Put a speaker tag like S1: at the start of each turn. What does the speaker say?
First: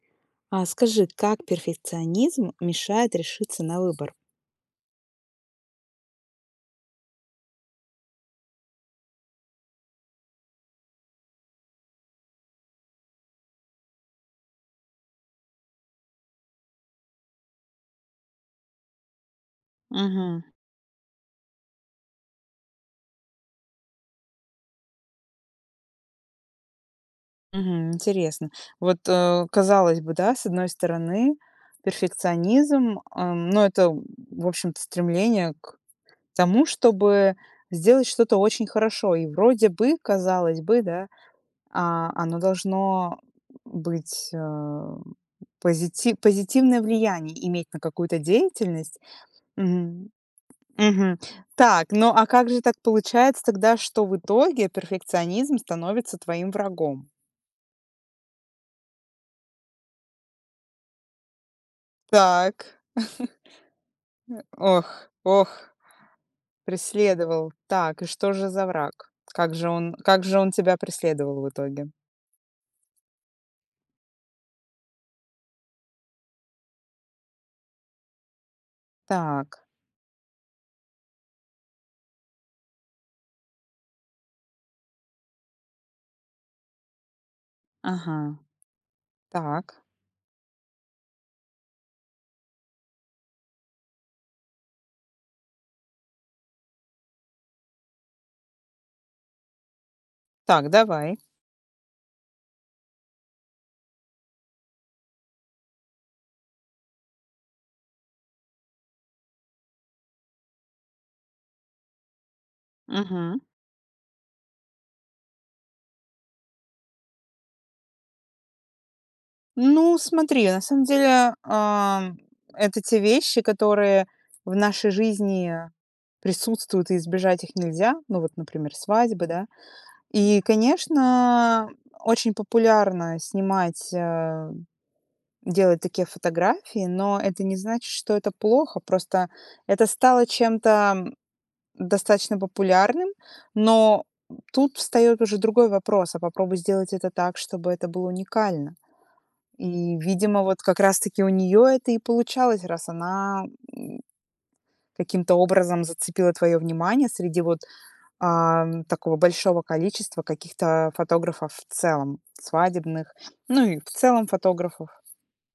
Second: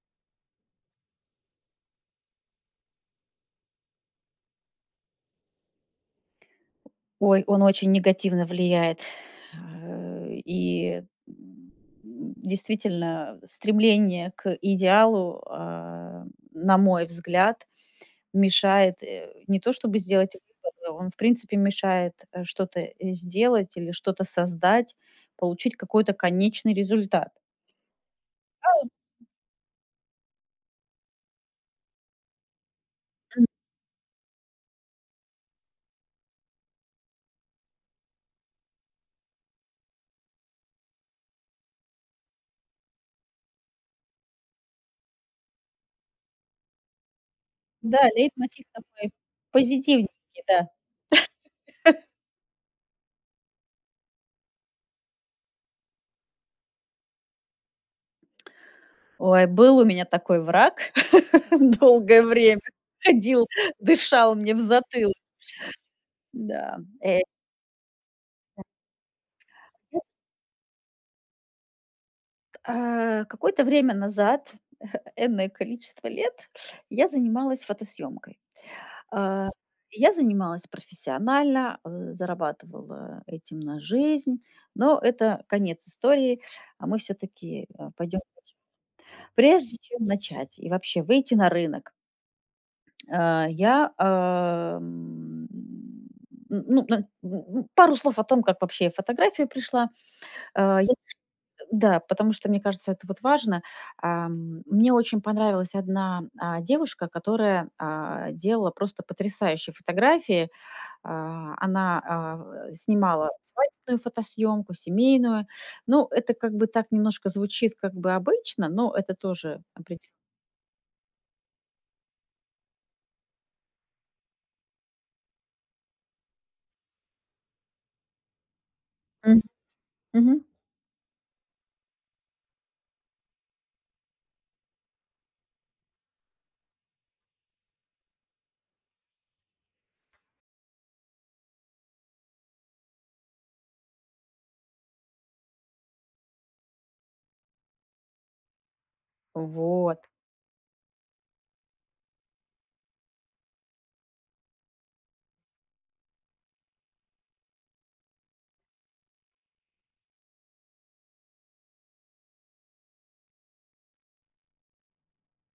S1: А скажи, как перфекционизм мешает решиться на выбор?
S2: Ой, он очень негативно влияет, э. И действительно, стремление к идеалу, а, на мой взгляд, мешает, э, не то чтобы сделать
S1: Мгм.
S2: выводы, он, в принципе, мешает, э, что-то, э, сделать или что-то создать, получить какой-то конечный результат.
S1: Мгм. Интересно, вот, э, казалось бы, да, с одной стороны, перфекционизм, а,
S2: М.
S1: но это, м, в общем-то стремление к тому, чтобы сделать что-то очень хорошо. И вроде бы, казалось бы, да, а, оно должно, м, быть, ам, позити позитивное влияние иметь на
S2: Да,
S1: какую-то
S2: лейтмотив
S1: деятельность.
S2: такой,
S1: Мгм.
S2: позитивненький, да.
S1: Мгм. Так, ну, а как же так получается тогда, что в итоге перфекционизм становится твоим врагом?
S2: Ой, был у меня такой враг долгое время.
S1: Так.
S2: Ходил, дышал
S1: Э,
S2: мне в
S1: ох
S2: затылок.
S1: ох,
S2: Да, м, э.
S1: преследовал. Так, и что же
S2: А.
S1: за враг? Как же он
S2: Эс
S1: как же он тебя преследовал в итоге?
S2: А, кое-то время назад, энное количество лет, я занималась фотосъёмкой. А,
S1: Так.
S2: и я занималась профессионально, э, зарабатывала этим на жизнь, но это конец истории, а мы всё-таки, а, пойдем
S1: Ага.
S2: дальше. Прежде
S1: Так.
S2: чем начать и вообще выйти на рынок, а, я, ам, ну ну, на ну ну, пару слов о том, как вообще фотография пришла.
S1: Так,
S2: А я, ш
S1: давай.
S2: э, да, потому что мне кажется, это вот важно. Ам, мне очень понравилась одна, а, девушка, которая, а, делала просто потрясающие фотографии. А, она, а, в э, снимала
S1: Мгм.
S2: свадебную фотосъёмку, семейную. Ну, это как бы так немножко звучит, как бы обычно, но это тоже
S1: Ну,
S2: опреде
S1: смотри, на самом деле, ам, это те вещи, которые в нашей жизни присутствуют, и избежать их нельзя. Ну вот, например, свадьба,
S2: Мгм.
S1: да. И,
S2: Мгм.
S1: конечно, очень популярно снимать, а, делать такие фотографии, но это не значит, что это плохо, просто это стало чем-то, м, достаточно популярным. Но, м, тут встаёт уже другой вопрос: а попробуй сделать это так, чтобы это было уникально. И,
S2: Вот.
S1: видимо, вот как раз таки у неё это и получалось, раз она, м, каким-то образом зацепила твоё внимание среди вот, ам, такого большого количества каких-то фотографов в целом, свадебных, ну и в целом фотографов.